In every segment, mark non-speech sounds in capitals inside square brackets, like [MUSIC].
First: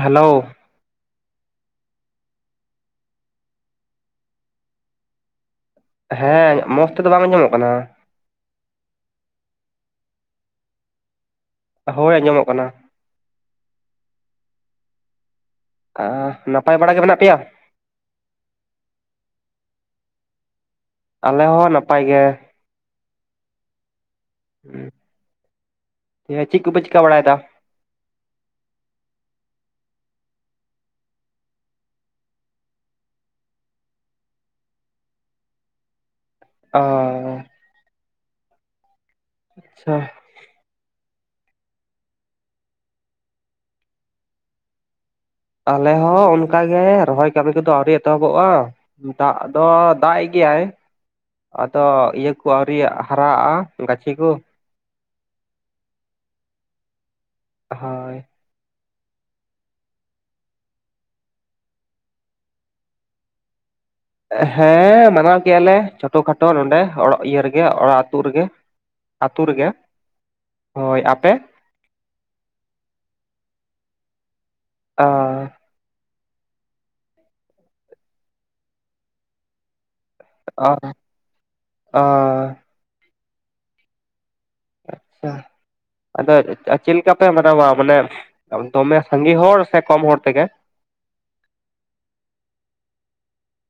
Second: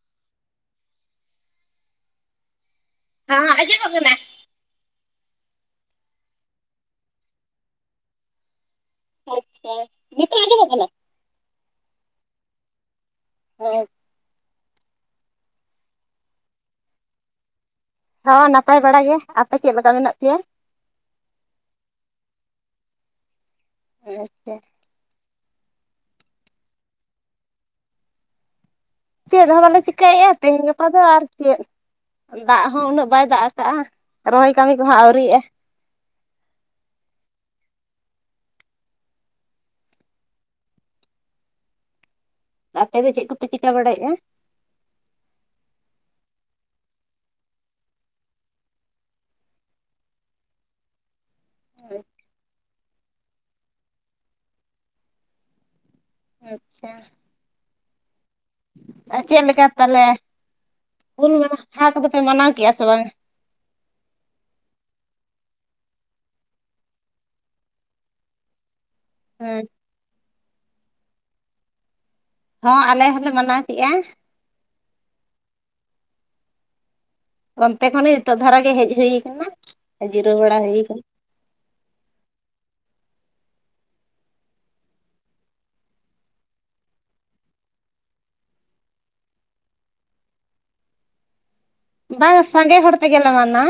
Hello ᱦᱟᱸ ᱟᱸᱡᱚᱢᱚᱜ ᱠᱟᱱᱟ ᱦᱮᱸ ᱢᱚᱸᱡᱽ ᱛᱮᱫᱚ ᱵᱟᱝ ᱟᱸᱡᱚᱢᱚᱜ ᱠᱟᱱᱟ᱾ ᱟᱪᱪᱷᱟ ᱱᱤᱛᱚᱜ ᱟᱸᱡᱚᱢᱚᱜ ᱠᱟᱱᱟ᱾ ᱦᱳᱭ ᱟᱸᱡᱚᱢᱚᱜ ᱠᱟᱱᱟ᱾ [INAUDIBLE] ᱟᱸᱻ ᱱᱟᱯᱟᱭ ᱵᱟᱲᱟ ᱜᱮ ᱢᱮᱱᱟᱜ ᱯᱮᱭᱟ ᱦᱚᱸ ᱱᱟᱯᱟᱭ ᱵᱟᱲᱟ ᱜᱮ ᱟᱯᱮ ᱪᱮᱫ ᱞᱮᱠᱟ ᱢᱮᱱᱟᱜ ᱯᱮᱭᱟ ᱟᱞᱮ ᱦᱚᱸ ᱱᱟᱯᱟᱭ ᱜᱮ᱾ ᱟᱪᱪᱷᱟ ᱤᱭᱟᱹ ᱪᱤᱠᱚᱯᱮ ᱪᱤᱠᱟ ᱵᱟᱲᱟᱭᱫᱟ? ᱪᱮᱫ ᱦᱚᱸ ᱵᱟᱚᱞᱮ ᱪᱤᱠᱟᱭᱮᱜᱼᱟ, ᱛᱤᱦᱤᱧ ᱜᱟᱯᱟ ᱫᱚ ᱟᱨ ᱪᱮᱫ? ᱫᱟᱜ ᱦᱚᱸ ᱩᱱᱟᱹᱜ ᱵᱟᱭ ᱫᱟᱜ ᱠᱟᱜᱼᱟ ᱨᱚᱦᱚᱭ ᱠᱟᱹᱢᱤ ᱠᱚᱦᱚᱸ ᱟᱹᱣᱨᱤᱭᱟᱜᱼᱟ ᱚ ᱟᱪᱪᱷᱟ ᱟᱯᱮ ᱫᱚ ᱪᱮᱜ ᱠᱚᱯᱮ ᱪᱤᱠᱟ ᱵᱟᱲᱟᱭᱮᱜᱼᱟ? ᱟᱞᱮ ᱦᱚᱸ ᱚᱱᱠᱟᱜᱮ ᱨᱚᱦᱚᱭ ᱠᱟᱹᱢᱤ ᱠᱚᱫᱚ ᱟᱹᱣᱨᱤ ᱮᱛᱚᱦᱚᱵᱚᱜᱼᱟ᱾ ᱫᱟᱜ ᱫᱚ ᱫᱟᱜᱼᱮᱜ ᱜᱮᱭᱟᱭ᱾ ᱟᱫᱚ ᱤᱭᱟᱹ ᱠᱚ ᱟᱹᱣᱨᱤ ᱦᱟᱨᱟᱜᱼᱟ ᱜᱟᱹᱪᱷᱤ ᱠᱚ᱾ ᱟᱪᱪᱷᱟ ᱦᱚᱭ ᱟ ᱪᱮᱜ ᱞᱮᱠᱟ ᱛᱟᱞᱮ ᱩᱞ ᱦᱟᱦᱟ ᱠᱚᱫᱚ ᱯᱮ ᱢᱟᱱᱟᱣ ᱠᱮᱜᱼᱟ ᱥᱮ ᱵᱟᱝ? ᱦᱮᱸ ᱢᱟᱱᱟᱣ ᱠᱮᱭᱟᱞᱮ ᱪᱷᱴᱚ ᱠᱷᱟᱴᱳ ᱱᱚᱸᱰᱮ ᱚᱲᱟᱜ ᱤᱭᱟᱹ ᱨᱮᱜᱮ ᱚᱲᱟᱜ ᱟᱹᱛᱩ ᱨᱮᱜᱮ᱾ ᱟᱹᱛᱳ ᱨᱮᱜᱮ, ᱦᱳᱭ ᱟᱯᱮ? ᱦᱚᱸ ᱟᱞᱮ ᱦᱚᱸᱞᱮ ᱢᱟᱱᱟᱣ ᱠᱮᱜᱼᱟ᱾ ᱚ ᱚᱱᱛᱮ ᱠᱷᱚᱱᱤ ᱱᱤᱛᱚᱜ ᱫᱷᱟᱨᱟ ᱜᱮ ᱦᱮᱡ ᱦᱩᱭ ᱠᱟᱱᱟ, ᱟ ᱡᱤᱨᱟᱹᱣ ᱵᱟᱲᱟ ᱦᱩᱭ ᱟᱠᱟᱱᱟ᱾ ᱟ ᱟᱪᱪᱷᱟ ᱟᱫᱚ ᱪᱮᱜ ᱞᱮᱠᱟ ᱯᱮ ᱢᱟᱱᱟᱣᱟ ᱢᱟᱱᱮ ᱫᱚᱢᱮ ᱥᱟᱸᱜᱮ ᱦᱚᱲ ᱥᱮ ᱠᱚᱢ ᱦᱚᱲ ᱛᱮᱜᱮ? ᱵᱟᱝ ᱥᱟᱸᱜᱮ ᱦᱚᱲᱛᱮ ᱜᱮᱞᱮ ᱢᱟᱱᱟ᱾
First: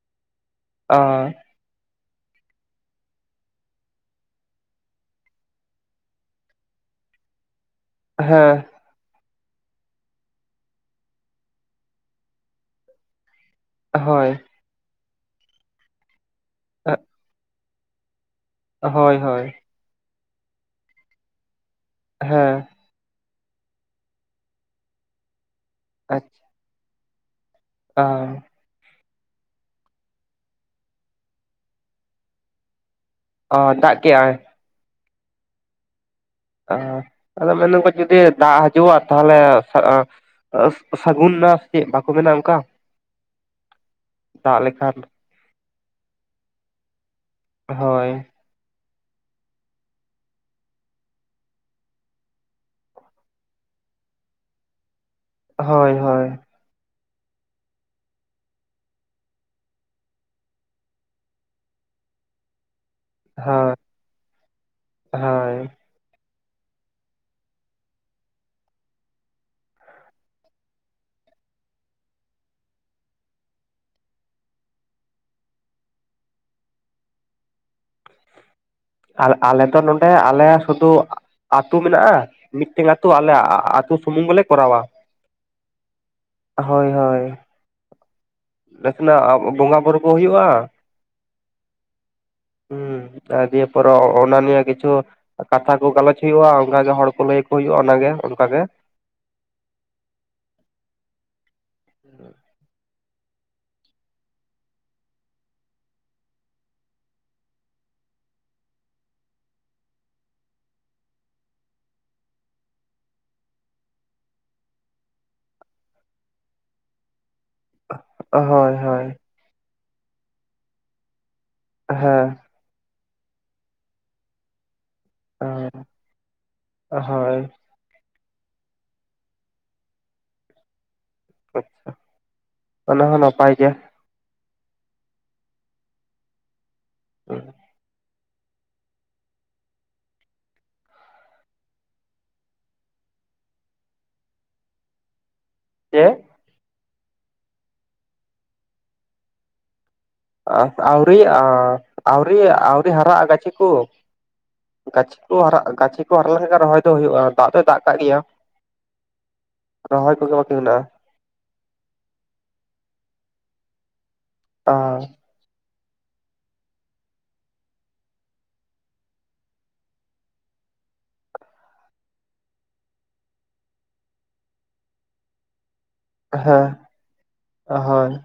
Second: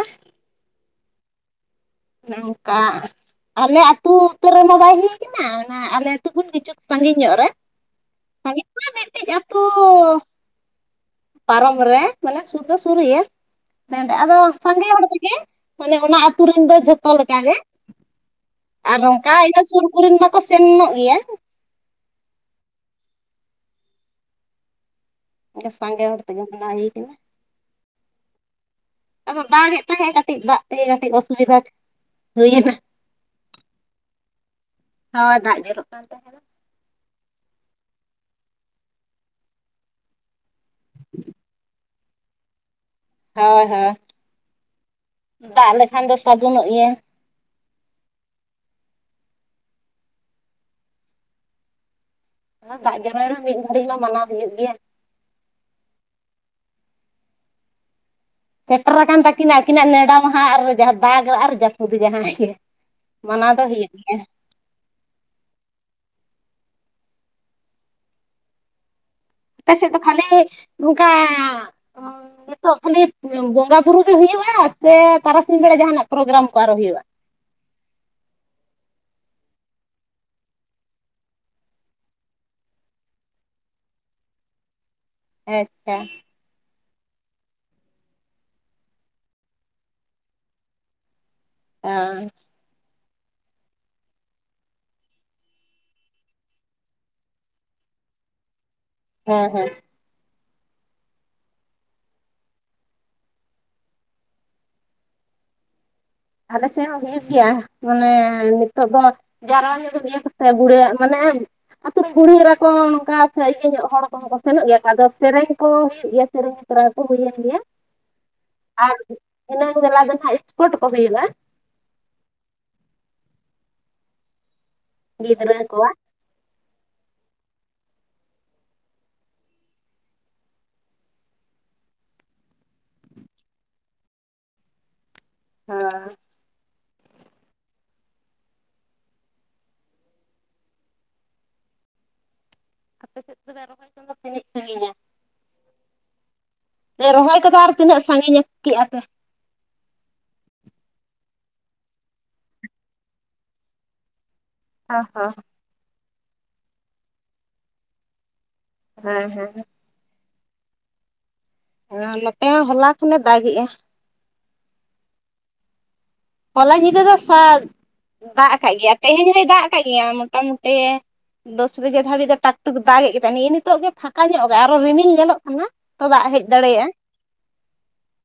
ᱟ ᱚᱱᱮᱝᱠᱟ ᱟᱞᱮ ᱟᱹᱛᱩ ᱩᱛᱟᱹᱨ ᱨᱮᱢᱟ ᱵᱟᱭ ᱦᱩᱭ ᱠᱟᱱᱟ, ᱚᱱᱟ ᱟᱞᱮ ᱟᱹᱛᱩ ᱠᱷᱚᱱ ᱠᱤᱪᱷᱩ ᱥᱟᱺᱜᱤᱧ ᱧᱚᱜ ᱨᱮ᱾ ᱦᱮᱸ ᱚᱱᱮ ᱢᱤᱫᱴᱤᱡ ᱟᱹᱛᱩ ᱯᱟᱨᱚᱢ ᱨᱮ ᱢᱟᱱᱮ ᱥᱩᱨ ᱫᱚ ᱥᱩᱨ ᱜᱮᱭᱟ᱾ ᱚᱱᱮ ᱚᱸᱰᱮ ᱦᱳᱭ ᱟᱫᱚ ᱥᱟᱸᱜᱮ ᱦᱚᱲ ᱠᱚᱜᱮ ᱢᱟᱱᱮ ᱚᱱᱟ ᱟᱹᱛᱩ ᱨᱮᱱ ᱫᱚ ᱡᱷᱚᱛᱚ ᱞᱮᱠᱟᱜ ᱜᱮ ᱟᱨ ᱦᱳᱭ ᱚᱝᱠᱟ ᱦᱳᱭ ᱤᱱᱟᱹ ᱥᱩᱨ ᱠᱚᱨᱮᱱ ᱢᱟᱠᱚ ᱥᱮᱱᱚᱜ ᱜᱮᱭᱟ᱾ ᱦᱮᱸ ᱥᱟᱸᱜᱮ ᱦᱚᱲ [UNINTELLIGIBLE] ᱟ ᱟᱫᱚ ᱫᱟᱜᱮᱜ ᱛᱟᱦᱮᱸᱜ ᱠᱟᱹᱴᱤᱡ ᱫᱟᱜ ᱛᱮᱜᱮ ᱠᱟᱹᱴᱤᱡ ᱚᱥᱩᱵᱤᱫᱟ ᱦᱩᱭᱱᱟ᱾ ᱚ ᱫᱟᱜ ᱠᱮᱜᱼᱟᱭ? ᱦᱚ ᱫᱟᱜ ᱡᱚᱨᱚᱜ ᱠᱟᱱ ᱟ ᱟᱫᱚ ᱢᱮᱱᱫᱟᱠᱚ ᱡᱩᱫᱤ ᱫᱟᱜ ᱦᱤᱡᱩᱜᱼᱟ ᱛᱟᱦᱞᱮ ᱥᱟᱹᱜᱩᱱ ᱱᱟ ᱪᱮᱜ ᱵᱟᱠᱚ ᱢᱮᱱᱟ ᱚᱝᱠᱟ? ᱦᱳᱭ ᱦᱳᱭ ᱫᱟᱜ ᱞᱮᱠᱷᱟᱱ ᱫᱚ ᱥᱟᱹᱜᱩᱱᱚᱜ ᱜᱮᱭᱟ᱾ ᱦᱳᱭ ᱫᱟᱜ ᱡᱚᱨᱟᱭ ᱨᱮᱦᱚᱸ ᱢᱤᱫ ᱜᱷᱟᱹᱲᱤᱡ ᱢᱟ ᱢᱟᱱᱟᱣ ᱦᱩᱭᱩᱜ ᱜᱮᱭᱟ᱾ ᱦᱳᱭ ᱦᱳᱭ ᱥᱮᱴᱨᱟ ᱟᱠᱟᱱ ᱛᱟᱹᱠᱤᱱᱟ ᱟᱹᱠᱤᱱᱟᱜ ᱱᱮᱰᱟ ᱢᱟᱦᱟᱸ ᱟᱨ ᱫᱟᱜᱽ ᱟᱨ ᱡᱟᱹᱯᱩᱫ ᱡᱟᱦᱟᱸ ᱜᱮ᱾ ᱢᱟᱱᱟᱣ ᱫᱚ ᱦᱩᱭᱩᱜ ᱜᱮᱭᱟ᱾ ᱦᱚᱭ ᱟᱯᱮ ᱥᱮᱫ ᱫᱚ ᱠᱷᱟᱹᱞᱤ ᱱᱚᱝᱠᱟ ᱱᱤᱛᱚᱜ ᱠᱷᱟᱹᱞᱤ ᱵᱚᱸᱜᱟ ᱵᱩᱨᱩ ᱜᱮ ᱦᱩᱭᱩᱜᱼᱟ, ᱥᱮ ᱛᱟᱨᱟᱥᱤᱧ ᱵᱮᱲᱟ ᱡᱟᱦᱟᱱᱟᱜ ᱯᱨᱳᱜᱨᱟᱢ ᱠᱚ ᱟᱨᱚ ᱦᱩᱭᱩᱜᱼᱟ? ᱟᱨ ᱟᱞᱮ ᱫᱚ ᱱᱚᱸᱰᱮ ᱟᱞᱮ ᱥᱩᱫᱩ ᱟᱹᱛᱩ ᱢᱮᱱᱟᱜᱼᱟ ᱢᱤᱫᱴᱮᱝ ᱟᱹᱛᱩ ᱟᱞᱮ ᱟ-ᱟᱹᱛᱩ ᱥᱩᱢᱩᱝ ᱜᱮᱞᱮ ᱠᱚᱨᱟᱣᱟ᱾ ᱟᱪᱪᱷᱟ ᱦᱳᱭ ᱦᱳᱭ ᱱᱟᱥᱮᱱᱟᱜ ᱵᱚᱸᱜᱟ ᱵᱩᱨᱩ ᱠᱚ ᱦᱩᱭᱩᱜᱼᱟ᱾ ᱮᱸᱻ ᱦᱩᱸ ᱟᱨ ᱫᱤᱭᱮ ᱯᱚᱨᱚ ᱚᱱᱟ ᱱᱤᱭᱟᱹ ᱠᱤᱪᱷᱩ ᱠᱟᱛᱷᱟ ᱠᱚ ᱜᱟᱞᱚᱪ ᱦᱩᱭᱩᱜᱼᱟ ᱚᱱᱠᱟᱜᱮ ᱦᱚᱲ ᱠᱚ ᱞᱟᱹᱭ ᱟ ᱦᱩᱭᱩᱜᱼᱟ ᱚᱱᱟᱜᱮ ᱚᱱᱠᱟᱜ ᱜᱮ ᱦᱮᱸᱻᱦᱮᱸᱻ ᱦᱮᱸ᱾ ᱟᱞᱮ ᱥᱮᱫ ᱦᱚᱸ ᱦᱩᱭᱩᱜ ᱜᱮᱭᱟ ᱢᱟᱱᱮ ᱱᱤᱛᱚᱜ ᱫᱚ ᱡᱟᱨᱣᱟ ᱧᱚᱜᱚᱜ ᱜᱮᱭᱟ ᱠᱚ ᱥᱮ ᱵᱩᱲᱟᱹᱭᱟᱜ ᱢᱟᱱᱮ ᱟᱹᱛᱩ ᱨᱮ ᱵᱩᱲᱦᱤ ᱮᱨᱟ ᱠᱚ ᱱᱚᱝᱠᱟ ᱥᱮ ᱤᱭᱟᱹ ᱧᱚᱜ ᱦᱚᱲ ᱠᱚ ᱠᱚ ᱥᱮᱱᱚᱜ ᱜᱮᱭᱟ ᱠᱚ ᱟᱫᱚ ᱥᱮᱨᱮᱧ ᱠᱚ ᱦᱩᱭᱩᱜ ᱜᱮᱭᱟ ᱥᱮᱨᱮᱧ ᱛᱚᱨᱟᱠᱚ ᱦᱩᱭᱮᱱ ᱜᱮᱭᱟ ᱦᱳᱭ ᱦᱳᱭ ᱾ ᱫᱷᱤᱱᱟᱹᱱ ᱵᱮᱞᱟ ᱫᱚ ᱦᱟᱸᱜ ᱮᱥᱯᱚᱨᱴ ᱠᱚ ᱦᱩᱭᱩᱜᱼᱟ᱾ ᱦᱮᱸ ᱜᱤᱫᱽᱨᱟᱹ ᱠᱚ ᱦᱳᱭ ᱟᱪᱪᱷᱟ ᱚᱱᱟ ᱦᱚᱸ ᱱᱟᱯᱟᱭ ᱜᱮ᱾ ᱦᱮᱸ [INAUDIBLE] ᱟᱯᱮ ᱥᱮᱫ ᱛᱚᱵᱮ ᱨᱚᱦᱚᱭ ᱠᱚᱫᱚ ᱛᱤᱱᱟᱹᱜ ᱥᱟᱺᱜᱤᱧᱟ? ᱪᱮ? ᱨᱚᱦᱚᱭ ᱠᱚᱫᱚ ᱟᱨ ᱛᱤᱱᱟᱹᱜ ᱥᱟᱺᱜᱤᱧᱟ ᱠᱮᱜᱼᱟ ᱯᱮ? ᱚ ᱟᱹᱣᱨᱤᱭᱟᱜᱼᱟ ᱟᱹᱣᱨᱤ ᱟᱹᱣᱨᱤ ᱦᱟᱨᱟᱜᱼᱟ ᱜᱟᱹᱪᱷᱤ ᱠᱚ ᱾ ᱜᱟᱹᱪᱷᱤ ᱠᱚ ᱦᱟᱨᱟᱜ ᱜᱟᱹᱪᱷᱤ ᱠᱚ ᱦᱟᱨᱟ ᱞᱮᱱᱠᱷᱟᱱ ᱨᱚᱦᱚᱭ ᱫᱚ ᱦᱩᱭᱩᱜᱼᱟ ᱫᱟᱜ ᱫᱚᱭ ᱫᱟᱜ ᱠᱟᱜ ᱜᱮᱭᱟ᱾ ᱾ ᱦᱮᱸᱻᱦᱮᱸᱻ ᱨᱚᱦᱚᱭ ᱠᱚᱜᱮ ᱵᱟᱠᱤ ᱢᱮᱱᱟᱜᱼᱟ᱾ ᱦᱮᱸ ᱱᱚᱛᱮ ᱦᱚᱞᱟ ᱠᱷᱚᱱᱮ ᱫᱟᱜᱮᱜᱼᱟ᱾ ᱟ ᱦᱚᱞᱟ ᱧᱤᱫᱟᱹ ᱫᱚ ᱥᱟᱫᱽ ᱫᱟᱜ ᱟᱠᱟᱫ ᱜᱮᱭᱟ, ᱛᱮᱦᱮᱧ ᱦᱚᱸᱭ ᱫᱟᱜ ᱟᱠᱟᱫ ᱜᱮᱭᱟ ᱢᱚᱴᱟᱢᱩᱴᱤ ᱫᱚᱥ ᱵᱟᱡᱮ ᱫᱷᱟᱹᱵᱤᱡ ᱫᱚ ᱴᱟᱠ ᱴᱚᱠ ᱫᱟᱜᱮᱫ ᱠᱮᱫᱟ ᱱᱤᱭᱟᱹ ᱱᱤᱛᱚᱜ ᱜᱮ ᱯᱷᱟᱸᱠᱟ ᱧᱚᱜ ᱟᱠᱟᱜᱼᱟᱭ ᱟᱨᱚ ᱨᱤᱢᱤᱞ ᱧᱮᱞᱚᱜ ᱠᱟᱱᱟ᱾ ᱛᱚ ᱫᱟᱜ ᱦᱮᱡ ᱦᱮᱸ, ᱫᱟᱲᱮᱭᱟᱜᱼᱟ ᱦᱳᱭ ᱾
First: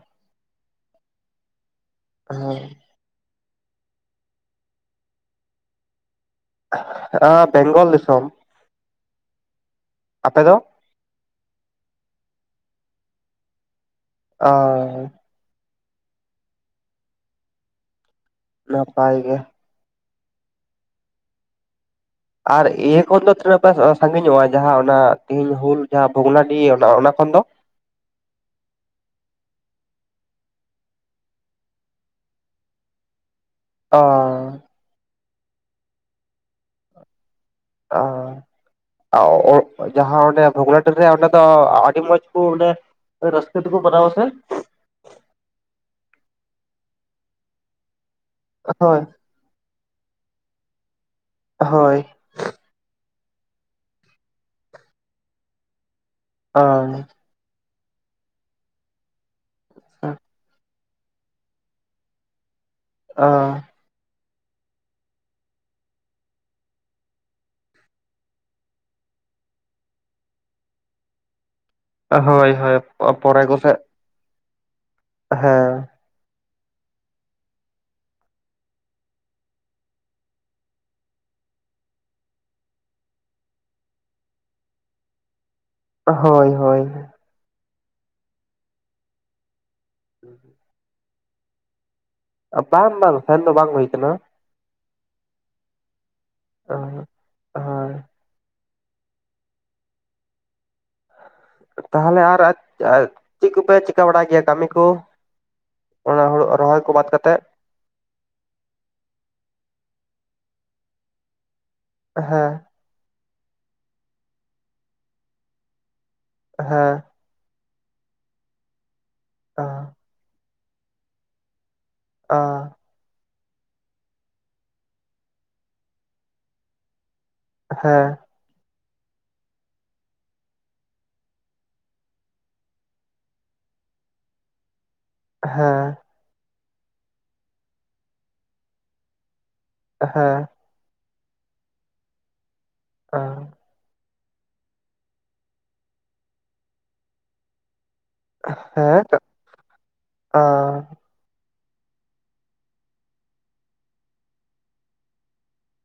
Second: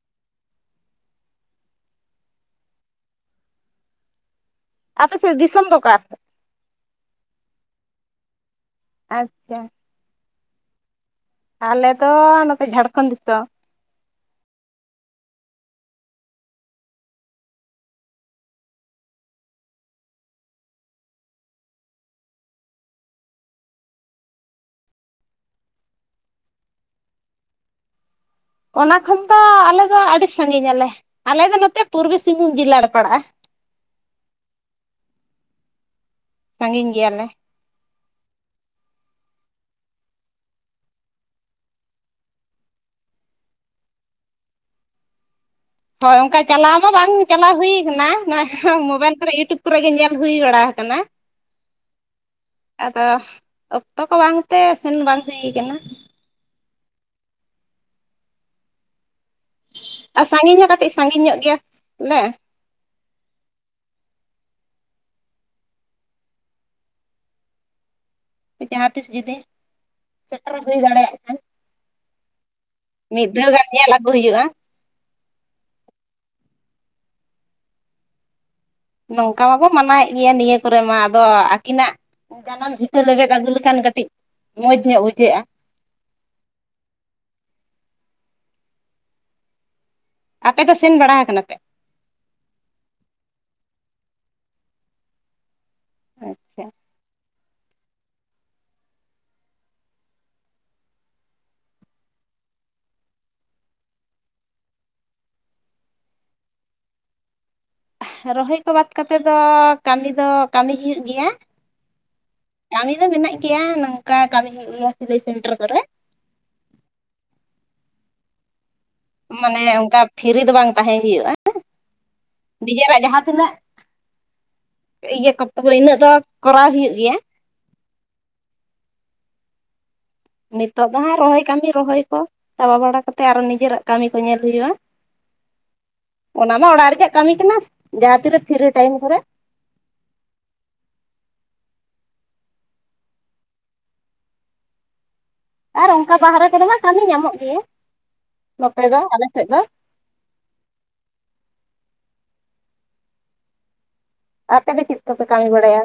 ᱦᱮᱸ ᱾ ᱟᱯᱮ ᱥᱮᱫ ᱫᱤᱥᱚᱢ ᱫᱚ ᱚᱠᱟ ᱥᱮ ᱟ ᱵᱮᱝᱜᱚᱞ ᱫᱤᱥᱚᱢ ᱾ ᱟᱪᱪᱷᱟ ᱾ ᱟᱯᱮ ᱫᱚ? ᱟᱞᱮ ᱱᱚᱛᱮ ᱡᱷᱟᱲᱠᱷᱚᱸᱰ ᱫᱤᱥᱚᱢ ᱾ ᱟᱸᱭ ᱾ ᱱᱟᱯᱟᱭ ᱜᱮ᱾ ᱟᱨ ᱤᱭᱟᱹ ᱠᱷᱚᱱ ᱫᱚ ᱛᱤᱱᱟᱹᱜ ᱯᱮ ᱥᱟᱺᱜᱤᱧ ᱧᱚᱜᱼᱟ ᱡᱟᱦᱟᱸ ᱚᱱᱟ ᱛᱮᱦᱮᱧ ᱦᱩᱞ ᱡᱟᱦᱟᱸ ᱵᱷᱚᱜᱽᱱᱟᱰᱤᱦ ᱚᱱᱟ ᱚᱱᱟ ᱠᱷᱚᱱ ᱫᱚ? ᱚᱱᱟ ᱠᱷᱚᱱ ᱫᱚ ᱟᱞᱮ ᱫᱚ ᱟᱹᱰᱤ ᱥᱟᱺᱜᱤᱧ ᱟᱞᱮ ᱾ ᱟᱞᱮ ᱫᱚ ᱱᱚᱛᱮ ᱯᱩᱨᱵᱤ ᱥᱤᱝᱵᱷᱩᱢ ᱡᱤᱞᱟ ᱨᱮ ᱯᱟᱲᱟᱜᱼᱟ᱾ ᱟᱸᱻ ᱥᱟᱺᱜᱤᱧ ᱜᱮᱭᱟᱞᱮ ᱟᱸᱻ ᱚ ᱡᱟᱦᱟᱸ ᱚᱸᱰᱮ ᱵᱷᱚᱜᱽᱱᱟᱰᱤᱦ ᱨᱮ ᱚᱸᱰᱮ ᱫᱚ ᱟᱹᱰᱤ ᱢᱚᱸᱡᱽ ᱠᱚ ᱚᱸᱰᱮ ᱨᱟᱹᱥᱠᱟᱹ ᱛᱮᱠᱚ ᱵᱟᱱᱟᱣᱟ ᱥᱮ? ᱦᱳᱭ, ᱚᱱᱠᱟ ᱪᱟᱞᱟᱣ ᱢᱟ ᱵᱟᱝ ᱪᱟᱞᱟᱣ ᱦᱩᱭ ᱠᱟᱱᱟ, ᱦᱳᱭ ᱢᱳᱵᱟᱭᱤᱞ ᱠᱚᱨᱮ ᱤᱭᱩᱴᱩᱵᱽ ᱠᱚᱨᱮ ᱜᱮ ᱧᱮᱞ ᱦᱩᱭ ᱵᱟᱲᱟ ᱟᱠᱟᱱᱟ᱾ ᱦᱳᱭ ᱟᱫᱚ ᱚᱠᱛᱚ ᱠᱚ ᱵᱟᱝᱛᱮ ᱥᱮᱱ ᱵᱟᱝ ᱦᱩᱭ ᱠᱟᱱᱟ ᱾ ᱚ ᱟᱨ ᱥᱟᱺᱜᱤᱧ ᱦᱚᱸ ᱠᱟᱹᱴᱤᱡ ᱥᱟᱺᱜᱤᱧ ᱧᱚᱜ ᱜᱮᱭᱟ ᱾ ᱚᱱᱮ ᱚᱸᱻ ᱡᱟᱦᱟᱸ ᱛᱤᱥ ᱡᱩᱫᱤ ᱥᱮᱴᱮᱨ ᱵᱟᱹᱧ ᱫᱟᱲᱮᱭᱟᱜ ᱠᱷᱟᱱ ᱾ ᱦᱳᱭ ᱦᱳᱭ, ᱯᱚᱨᱮ ᱜᱟᱱ ᱠᱚᱥᱮ ᱾ ᱧᱮᱞ ᱦᱩᱭᱩᱜᱼᱟ ᱾ ᱦᱮᱸ ᱾ ᱱᱚᱝᱠᱟ ᱢᱟᱵᱚ ᱢᱟᱱᱟᱣᱭᱮᱫ ᱜᱮᱭᱟ, ᱱᱤᱭᱟᱹ ᱠᱚᱨᱮ ᱢᱟ, ᱟᱫᱚ ᱟᱹᱠᱤᱱᱟᱜ ᱡᱟᱱᱟᱢ ᱵᱷᱤᱴᱟᱹ ᱞᱮᱵᱮᱫ ᱟᱹᱜᱩ ᱞᱮᱠᱷᱟᱱ ᱠᱟᱹᱴᱤᱡ ᱢᱚᱡᱽ ᱧᱚᱜ ᱵᱩᱡᱷᱟᱹᱜᱼᱟ ᱾ ᱦᱳᱭ ᱦᱳᱭ ᱾ ᱟᱯᱮ ᱫᱚ ᱥᱮᱱ ᱵᱟᱲᱟ ᱟᱠᱟᱱᱟ ᱯᱮ? ᱵᱟᱝ ᱵᱟᱝ ᱥᱮᱱ ᱫᱚ ᱵᱟᱝ ᱦᱩᱭ ᱟᱠᱟᱱᱟ ᱾ ᱚᱸ ᱛᱟᱦᱚᱞᱮ ᱟᱨ ᱪᱮᱫ ᱠᱚᱯᱮ ᱪᱤᱠᱟᱹ ᱵᱟᱲᱟᱭ ᱜᱮᱭᱟ, ᱠᱟᱹᱢᱤ ᱠᱚ? ᱚᱱᱟ ᱦᱩᱲᱩ ᱨᱚᱦᱚᱭ ᱠᱚ ᱵᱟᱫ ᱠᱟᱛᱮᱫ᱾ ᱨᱚᱦᱚᱭ ᱠᱚ ᱵᱟᱫᱽ ᱠᱟᱛᱮ ᱫᱚ ᱠᱟᱹᱢᱤ ᱫᱚ, ᱠᱟᱹᱢᱤ ᱦᱩᱭᱩᱜ ᱜᱮᱭᱟ ᱾ ᱦᱮᱸ ᱾ ᱠᱟᱹᱢᱤ ᱫᱚ ᱢᱮᱱᱟᱜ ᱜᱮᱭᱟ ᱱᱚᱝᱠᱟ ᱠᱟᱹᱢᱤ ᱥᱤᱞᱟᱹᱭ ᱥᱮᱱᱴᱟᱨ ᱠᱚᱨᱮ ᱾ ᱦᱮᱸ ᱾ ᱢᱟᱱᱮ ᱚᱱᱠᱟ ᱯᱷᱨᱤ ᱫᱚ ᱵᱟᱝ ᱛᱟᱦᱮᱸ ᱦᱩᱭᱩᱜᱼᱟ, ᱟ ᱱᱤᱡᱮᱨᱟᱜ ᱡᱟᱦᱟᱸ ᱛᱤᱱᱟᱹᱜ [UNINTELLIGIBLE] ᱤᱱᱟᱹᱜ ᱫᱚ ᱠᱚᱨᱟᱣ ᱦᱩᱭᱩᱜ ᱜᱮᱭᱟ᱾ ᱦᱮᱸ ᱱᱤᱛᱚᱜ ᱫᱚ ᱦᱟᱸᱜ ᱨᱚᱦᱚᱭ ᱠᱟᱹᱢᱤ ᱨᱚᱦᱚᱭ ᱠᱚ ᱪᱟᱵᱟ ᱵᱟᱲᱟ ᱠᱟᱛᱮ, ᱟᱨᱚ ᱱᱤᱡᱮᱨᱟᱜ ᱠᱟᱹᱢᱤ ᱠᱚ ᱧᱮᱞ ᱦᱩᱭᱩᱜᱼᱟ᱾ ᱦᱮᱸ ᱚᱱᱟ ᱢᱟ ᱚᱲᱟᱜ ᱨᱮᱭᱟᱜ ᱠᱟᱹᱢᱤ ᱠᱟᱱᱟ, ᱡᱟᱦᱟᱸ ᱛᱤᱨᱮ ᱯᱷᱤᱨᱤ ᱴᱟᱭᱤᱢ ᱠᱚᱨᱮ᱾ ᱦᱮᱸ [UNINTELLIGIBLE] ᱟᱨ ᱚᱱᱠᱟ ᱵᱟᱦᱨᱮ ᱠᱚᱨᱮ ᱢᱟ ᱠᱟᱹᱢᱤ ᱧᱟᱢᱚᱜ ᱜᱮ᱾ ᱦᱮᱸ, ᱚᱸ ᱟᱯᱮ ᱫᱚ ᱪᱮᱫ ᱠᱚᱯᱮ ᱠᱟᱹᱢᱤ ᱵᱟᱲᱟᱭᱟ?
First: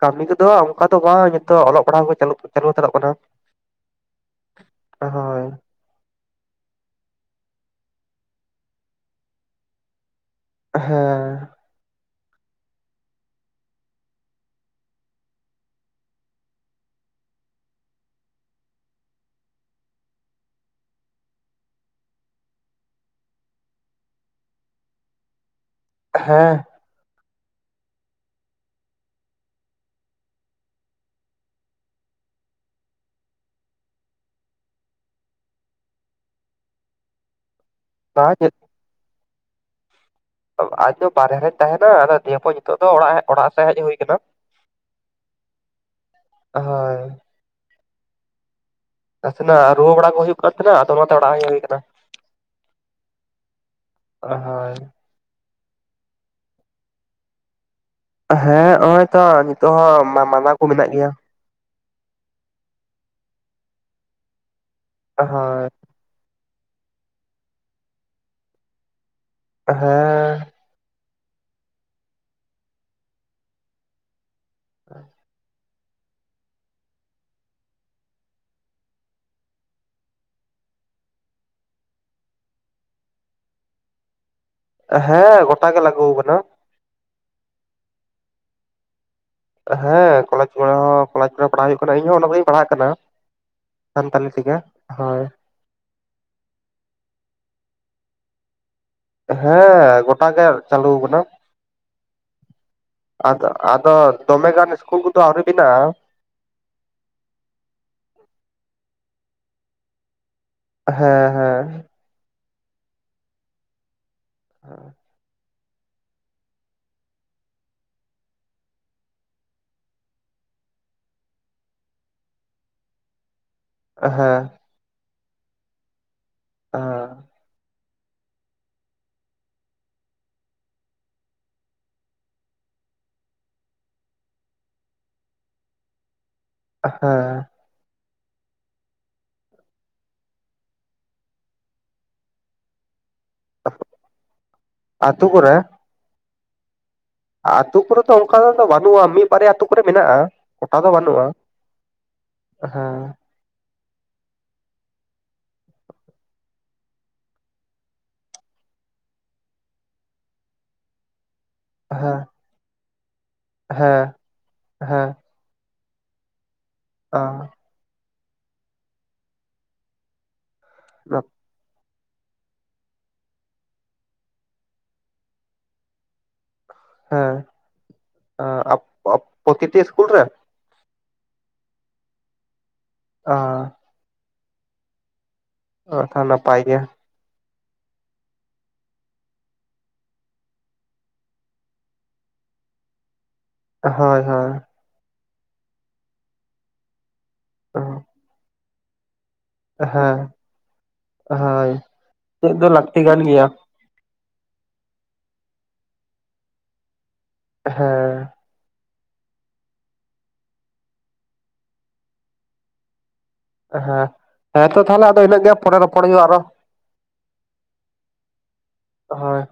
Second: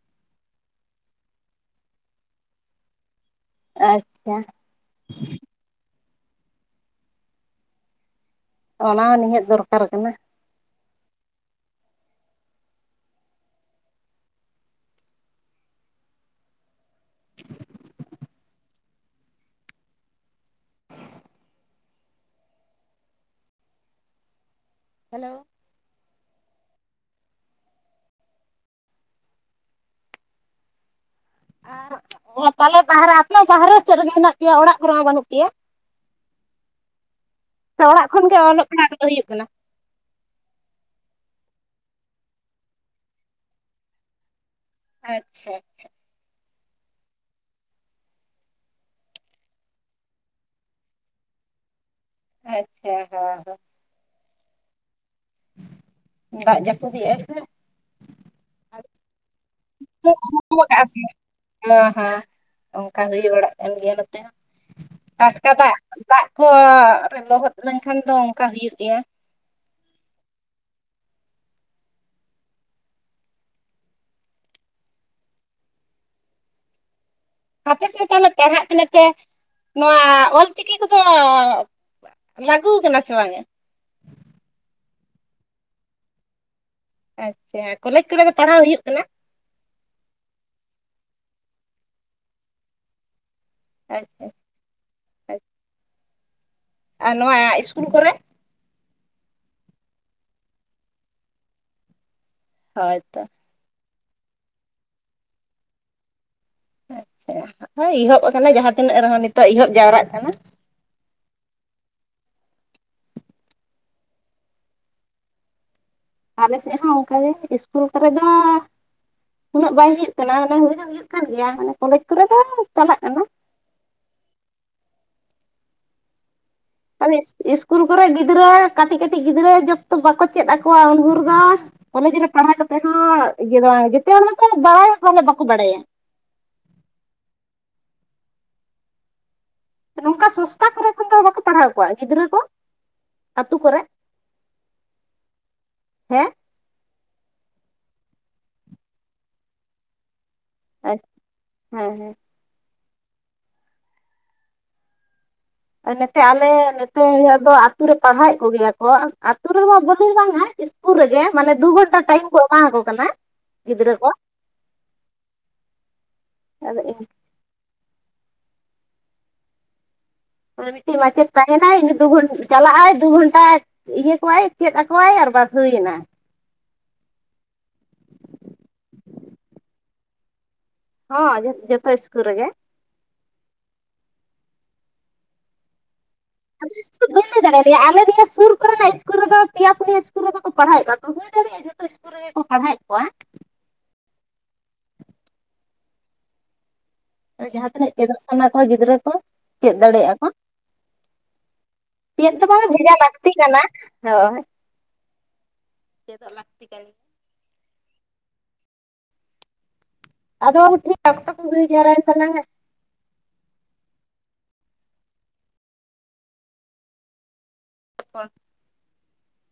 ᱠᱟᱹᱢᱤ ᱠᱚᱫᱚ ᱚᱱᱠᱟ ᱫᱚ ᱵᱟᱝ ᱱᱤᱛᱚᱜ ᱚᱞᱚᱜ -ᱯᱟᱲᱦᱟᱜ ᱠᱚᱜᱮ ᱪᱟᱞᱟᱜ ᱪᱟᱞᱩ ᱦᱟᱛᱟᱲᱚᱜ ᱠᱟᱱᱟ᱾ ᱟᱪᱪᱷᱟ ᱦᱳᱭ ᱚᱱᱟ ᱦᱚᱸ ᱱᱤᱦᱟᱹᱛ ᱫᱚᱨᱠᱟᱨ ᱠᱟᱱᱟ᱾ ᱦᱮᱸ [UNINTELLIGIBLE] ᱦᱮᱞᱳ! ᱦᱮᱸ᱾ ᱟᱨ ᱛᱟᱦᱞᱮ ᱵᱟᱦᱨᱮ ᱟᱯᱮ ᱵᱟᱦᱨᱮ ᱥᱮᱫ ᱨᱮᱜᱮ ᱢᱮᱱᱟᱜ ᱯᱮᱭᱟ, ᱚᱲᱟᱜ ᱠᱚᱨᱮ ᱦᱚᱸ ᱵᱟᱹᱱᱩᱜ ᱯᱮᱭᱟ? [UNINTELLIGIBLE] ᱥᱮ ᱚᱲᱟᱜ ᱠᱷᱚᱱ ᱵᱟᱝ ᱜᱮ ᱧᱤᱛ ᱚᱞᱚᱜ ᱯᱟᱲᱦᱟᱜ ᱫᱚ ᱦᱩᱭᱩᱜ ᱠᱟᱱᱟ? ᱟᱡ ᱫᱚ ᱵᱟᱨᱦᱮ ᱨᱮ ᱛᱟᱦᱮᱱᱟ ᱟᱫᱚ ᱫᱤᱭᱮ ᱯᱚᱨ ᱱᱤᱛᱚᱜ ᱫᱚ ᱚᱲᱟᱜ ᱚᱲᱟᱜ ᱥᱮᱡᱽ ᱦᱮᱡ ᱦᱩᱭ ᱟᱠᱟᱱᱟ᱾ ᱟᱪᱪᱷᱟ ᱦᱳᱭ ᱱᱟᱥᱮ ᱱᱟᱜ ᱨᱩᱣᱟᱹ ᱵᱟᱲᱟ ᱠᱚ ᱦᱩᱭᱩᱜ ᱠᱟᱱ ᱛᱟᱦᱮᱱᱟ᱾ ᱟᱫᱚ ᱚᱱᱟᱛᱮ ᱚᱲᱟᱜ ᱦᱮᱡ ᱦᱩᱭ ᱟᱠᱟᱱᱟ᱾ ᱟᱪᱪᱷᱟ, ᱦᱳᱭ᱾ ᱦᱳᱭ ᱫᱟᱜ ᱡᱟᱹᱯᱩᱫ ᱤᱫᱟᱭ ᱥᱮ? ᱦᱮᱸ ᱱᱚᱜ ᱼᱚᱭ ᱛᱚ, ᱱᱤᱛᱚᱜ ᱦᱚᱸ ᱢᱟᱼ ᱢᱟᱫᱟ ᱠᱩ ᱢᱤᱱᱟᱜ ᱜᱤᱭᱟ᱾ ᱦᱟᱸ ᱦᱟᱸ ᱚᱱᱠᱟ ᱦᱳᱭ ᱵᱟᱲᱟᱜ ᱠᱟᱱ ᱜᱮᱭᱟ ᱱᱚᱛᱮ ᱦᱚᱸ, ᱴᱚᱴᱠᱟ ᱦᱳᱭ ᱫᱟᱜ ᱫᱟᱜ ᱠᱚ ᱨᱮ ᱞᱚᱦᱚᱫ ᱞᱮᱱᱠᱷᱟᱱ ᱫᱚ ᱚᱱᱠᱟ ᱦᱩᱭᱩᱜ ᱜᱮᱭᱟ᱾ ᱦᱮᱸ [UNINTELLIGIBLE] ᱦᱟᱯᱮ ᱥᱮᱫ ᱯᱟᱲᱦᱟᱜ ᱠᱟᱱᱟ ᱯᱮ᱾ ᱱᱚᱣᱟ ᱚᱞᱪᱤᱠᱤ ᱠᱚᱫᱚ ᱞᱟᱜᱩ ᱟᱠᱟᱱᱟ ᱥᱮ ᱵᱟᱝ ᱜᱮ? ᱦᱮᱸ ᱜᱚᱴᱟ ᱜᱮ ᱞᱟᱜᱩ ᱟᱠᱟᱱᱟ᱾ ᱟᱪᱪᱷᱟ ᱠᱚᱞᱮᱡᱽ ᱠᱚᱨᱮ ᱫᱚ ᱯᱟᱲᱦᱟᱣ ᱦᱩᱭᱩᱜ ᱠᱟᱱᱟ? ᱦᱮᱸ ᱠᱚᱞᱮᱡᱽ ᱠᱚᱨᱮ ᱦᱚᱸ, ᱠᱚᱞᱮᱡᱽ ᱠᱚᱨᱮ ᱯᱟᱲᱦᱟᱜ ᱦᱩᱭᱩᱜ ᱠᱟᱱᱟ᱾ ᱤᱧ ᱦᱚᱸ ᱚᱸᱰᱮ ᱠᱷᱚᱡ ᱯᱟᱲᱦᱟᱜ ᱠᱟᱱᱟ᱾ ᱟᱪᱪᱷᱟ ᱥᱟᱱᱛᱟᱞᱤ ᱛᱮ ᱜᱮ, ᱦᱳᱭ᱾ ᱟᱨ ᱱᱚᱣᱟ ᱤᱥᱠᱩᱞ ᱠᱚᱨᱮ? ᱦᱮᱸ ᱜᱚᱴᱟ ᱜᱮ ᱪᱟᱹᱞᱩ ᱟᱠᱟᱱᱟ᱾ ᱦᱳᱭᱛᱚ ᱟᱫ ᱟᱫᱚ ᱫᱚᱢᱮ ᱜᱟᱱ ᱤᱥᱠᱩᱞ ᱠᱚᱫᱚ ᱟᱹᱣᱨᱤ ᱵᱤᱱᱟᱜᱼᱟ᱾ [UNINTELLIGIBLE] ᱤᱦᱚᱵ ᱟᱠᱟᱱᱟ, ᱡᱟᱦᱟᱸ ᱛᱤᱱᱟᱹᱜ ᱨᱮᱦᱚᱸ ᱱᱤᱛᱚᱜ ᱮᱦᱚᱵ ᱡᱟᱣᱨᱟᱜ ᱠᱟᱱᱟ᱾ ᱦᱮᱸ ᱦᱮᱸ [UNINTELLIGIBLE] ᱟᱞᱮᱥᱮᱫ ᱦᱚᱸ ᱚᱱᱠᱟ ᱜᱮ ᱤᱥᱠᱩᱞ ᱠᱚᱨᱮ ᱫᱚ ᱩᱱᱟᱹᱜ ᱵᱟᱭ ᱦᱩᱭᱩᱜ ᱠᱟᱱᱟ᱾ ᱢᱟᱱᱮ ᱦᱩᱭ ᱫᱚ ᱦᱩᱭᱩᱜ ᱠᱟᱱ ᱜᱮᱭᱟ᱾ ᱢᱟᱱᱮ ᱠᱚᱞᱮᱡᱽ ᱠᱚᱨᱮ ᱫᱚ ᱪᱟᱞᱟᱜ ᱠᱟᱱᱟ᱾ ᱦᱮᱸ ᱟᱫᱚ ᱤᱥᱠᱩᱞ ᱠᱚᱨᱮ ᱜᱤᱫᱽᱨᱟᱹ ᱠᱟᱹᱴᱤᱡ ᱠᱟᱹᱴᱤᱡ ᱜᱤᱫᱽᱨᱟᱹ ᱡᱚᱵ ᱛᱚᱠ ᱵᱟᱠᱚ ᱪᱮᱫ ᱟᱠᱚᱣᱟ ᱩᱱ ᱵᱷᱩᱨ ᱫᱚ ᱠᱚᱞᱮᱡᱽ ᱨᱮ ᱯᱟᱲᱦᱟᱣ ᱠᱟᱛᱮᱫ ᱦᱚᱸ ᱤᱭᱟᱹ ᱫᱚ ᱵᱟᱝ᱾ ᱡᱤᱛᱮ ᱦᱚᱲ ᱢᱟᱛᱚ ᱵᱟᱲᱟᱭ ᱦᱚᱸ ᱵᱟᱠᱚ ᱵᱟᱲᱟᱭᱟ᱾ ᱦᱮᱸ᱾ ᱱᱩᱝᱠᱟ ᱥᱩᱥᱛᱟ ᱠᱚᱨᱮ ᱠᱷᱚᱱ ᱫᱚ ᱵᱟᱠᱚ ᱯᱟᱲᱦᱟᱣ ᱠᱚᱣᱟ ᱜᱤᱫᱽᱨᱟᱹ ᱠᱚ? ᱟᱹᱛᱩ ᱠᱚᱨᱮ, ᱟᱹᱛᱩ ᱠᱚᱨᱮ ᱦᱮᱸ᱾ ᱟᱹᱛᱩ ᱠᱚᱨᱮ ᱫᱚ ᱚᱱᱠᱟ ᱫᱚ ᱵᱟᱹᱱᱩᱜᱼᱟ᱾ ᱢᱤᱫ ᱵᱟᱨᱭᱟ ᱟᱹᱛᱩ ᱠᱚᱨᱮ ᱢᱮᱱᱟᱜᱼᱟ, ᱜᱳᱴᱟ ᱫᱚ ᱦᱮᱸ ᱵᱟᱹᱱᱩᱜᱼᱟ᱾ ᱦᱮᱸ ᱦᱮᱸ᱾ ᱱᱮᱛᱮ ᱟᱞᱮ ᱱᱮᱛᱮ ᱭᱚᱫᱚ ᱟᱹᱛᱩ ᱨᱮ ᱯᱟᱲᱦᱟᱣᱮᱫ ᱠᱚᱜᱮᱭᱟ ᱠᱚ᱾ ᱟᱹᱛᱩ ᱨᱮᱫᱚ ᱢᱟ ᱵᱚᱞᱤᱥ ᱵᱟᱝ ᱟ ᱤᱥ -ᱠᱩᱞ ᱨᱮᱜᱮ ᱢᱟᱱᱮ ᱫᱩ ᱜᱷᱚᱱᱴᱟ ᱦᱮᱸ ᱴᱟᱭᱤᱢ ᱠᱚ ᱮᱢᱟᱣ ᱠᱚ ᱠᱟᱱᱟ, ᱜᱤᱫᱽᱨᱟᱹ ᱦᱮᱸ ᱠᱚ᱾ ᱦᱮᱸ ᱟᱫᱚ ᱤᱧ ᱚᱸ ᱢᱟᱱᱮ ᱢᱤᱫᱴᱮᱡ ᱢᱟᱪᱮᱫ ᱛᱟᱭ᱾ ᱢᱮᱱᱟᱭ ᱫᱩ ᱜᱷᱚᱱ ᱪᱟᱞᱟᱜᱼᱟᱭ ᱫᱩ ᱜᱷᱚᱱᱴᱟ ᱤᱭᱟᱹ ᱠᱚᱣᱟᱭ, ᱪᱮᱫ ᱟᱠᱚᱣᱟᱭ ᱟᱨ ᱵᱟᱥ ᱦᱩᱭᱱᱟ᱾ ᱦᱮᱸ, ᱟ ᱟᱯ ᱟᱯ ᱯᱚᱛᱤᱴᱤ ᱤᱥᱠᱩᱞ ᱨᱮ? ᱦᱚᱸ ᱡᱷᱚᱛ ᱡᱷᱚᱛᱚ ᱤᱥᱠᱩᱞ ᱨᱮᱜᱮ᱾ ᱚᱸ᱾ ᱚ, ᱛᱟ ᱱᱟᱯᱟᱭ ᱟᱫᱚ ᱜᱮᱭᱟ᱾ ᱤᱥᱠᱩᱞ ᱵᱟᱹᱧ ᱞᱟᱹᱭ ᱫᱟᱲᱮᱭᱟᱫᱮᱭᱟ, ᱟᱞᱮ ᱱᱤᱭᱟᱹ ᱥᱩᱨ ᱠᱚᱨᱮᱱᱟᱜ ᱤᱥᱠᱩᱞ ᱨᱮᱫᱚ ᱯᱮᱭᱟ ᱯᱩᱱᱭᱟ ᱥᱠᱩᱞ ᱨᱮᱫᱚ ᱠᱚ᱾ ᱯᱟᱲᱦᱟᱣᱮᱫ ᱠᱚᱣᱟ ᱛᱚ ᱦᱩᱭ ᱫᱟᱲᱤᱜ᱾ ᱥᱮ ᱡᱷᱚᱛᱚ ᱤᱥᱠᱩᱞ ᱨᱮᱜᱮ ᱠᱚ ᱯᱟᱲᱦᱟᱣᱮᱫ ᱠᱚᱣᱟ᱾ ᱦᱳᱭ ᱦᱳᱭ᱾ ᱟᱨ ᱡᱟᱦᱟᱸ ᱛᱤᱱᱟᱹᱜ ᱪᱮᱫᱚᱜ ᱥᱟᱱᱟ ᱠᱚᱣᱟ ᱜᱤᱫᱽᱨᱟᱹ ᱠᱚ᱾ ᱪᱮᱫ ᱫᱟᱲᱮᱭᱟᱜᱼᱟ ᱦᱮᱸ ᱠᱚ, ᱦᱳᱭ ᱪᱮᱫ ᱫᱚ ᱵᱟᱝ ᱵᱷᱮᱡᱟ ᱞᱟᱹᱠᱛᱤ ᱠᱟᱱᱟ ᱦᱳᱭ᱾ ᱪᱮᱫᱚᱜ ᱞᱟᱠᱛᱤ ᱠᱟᱱ᱾ ᱦᱮᱸ᱾ ᱟᱫᱚ ᱴᱷᱤᱠ ᱚᱠᱛᱚ ᱠᱚ ᱦᱩᱭ ᱡᱟᱣᱨᱟᱭᱮᱱ ᱛᱟᱞᱟᱝᱼᱟ᱾ ᱦᱮᱸ, ᱦᱮᱸ ᱛᱚ ᱛᱟᱦᱞᱮ ᱟᱫᱚ ᱤᱱᱟᱹᱜ ᱜᱮ ᱯᱚᱨᱮ ᱨᱚᱯᱚᱲ ᱦᱩᱭᱩᱜᱼᱟ, ᱟᱨᱚ᱾ ᱦᱳᱭ ᱾ ᱦᱚᱭ᱾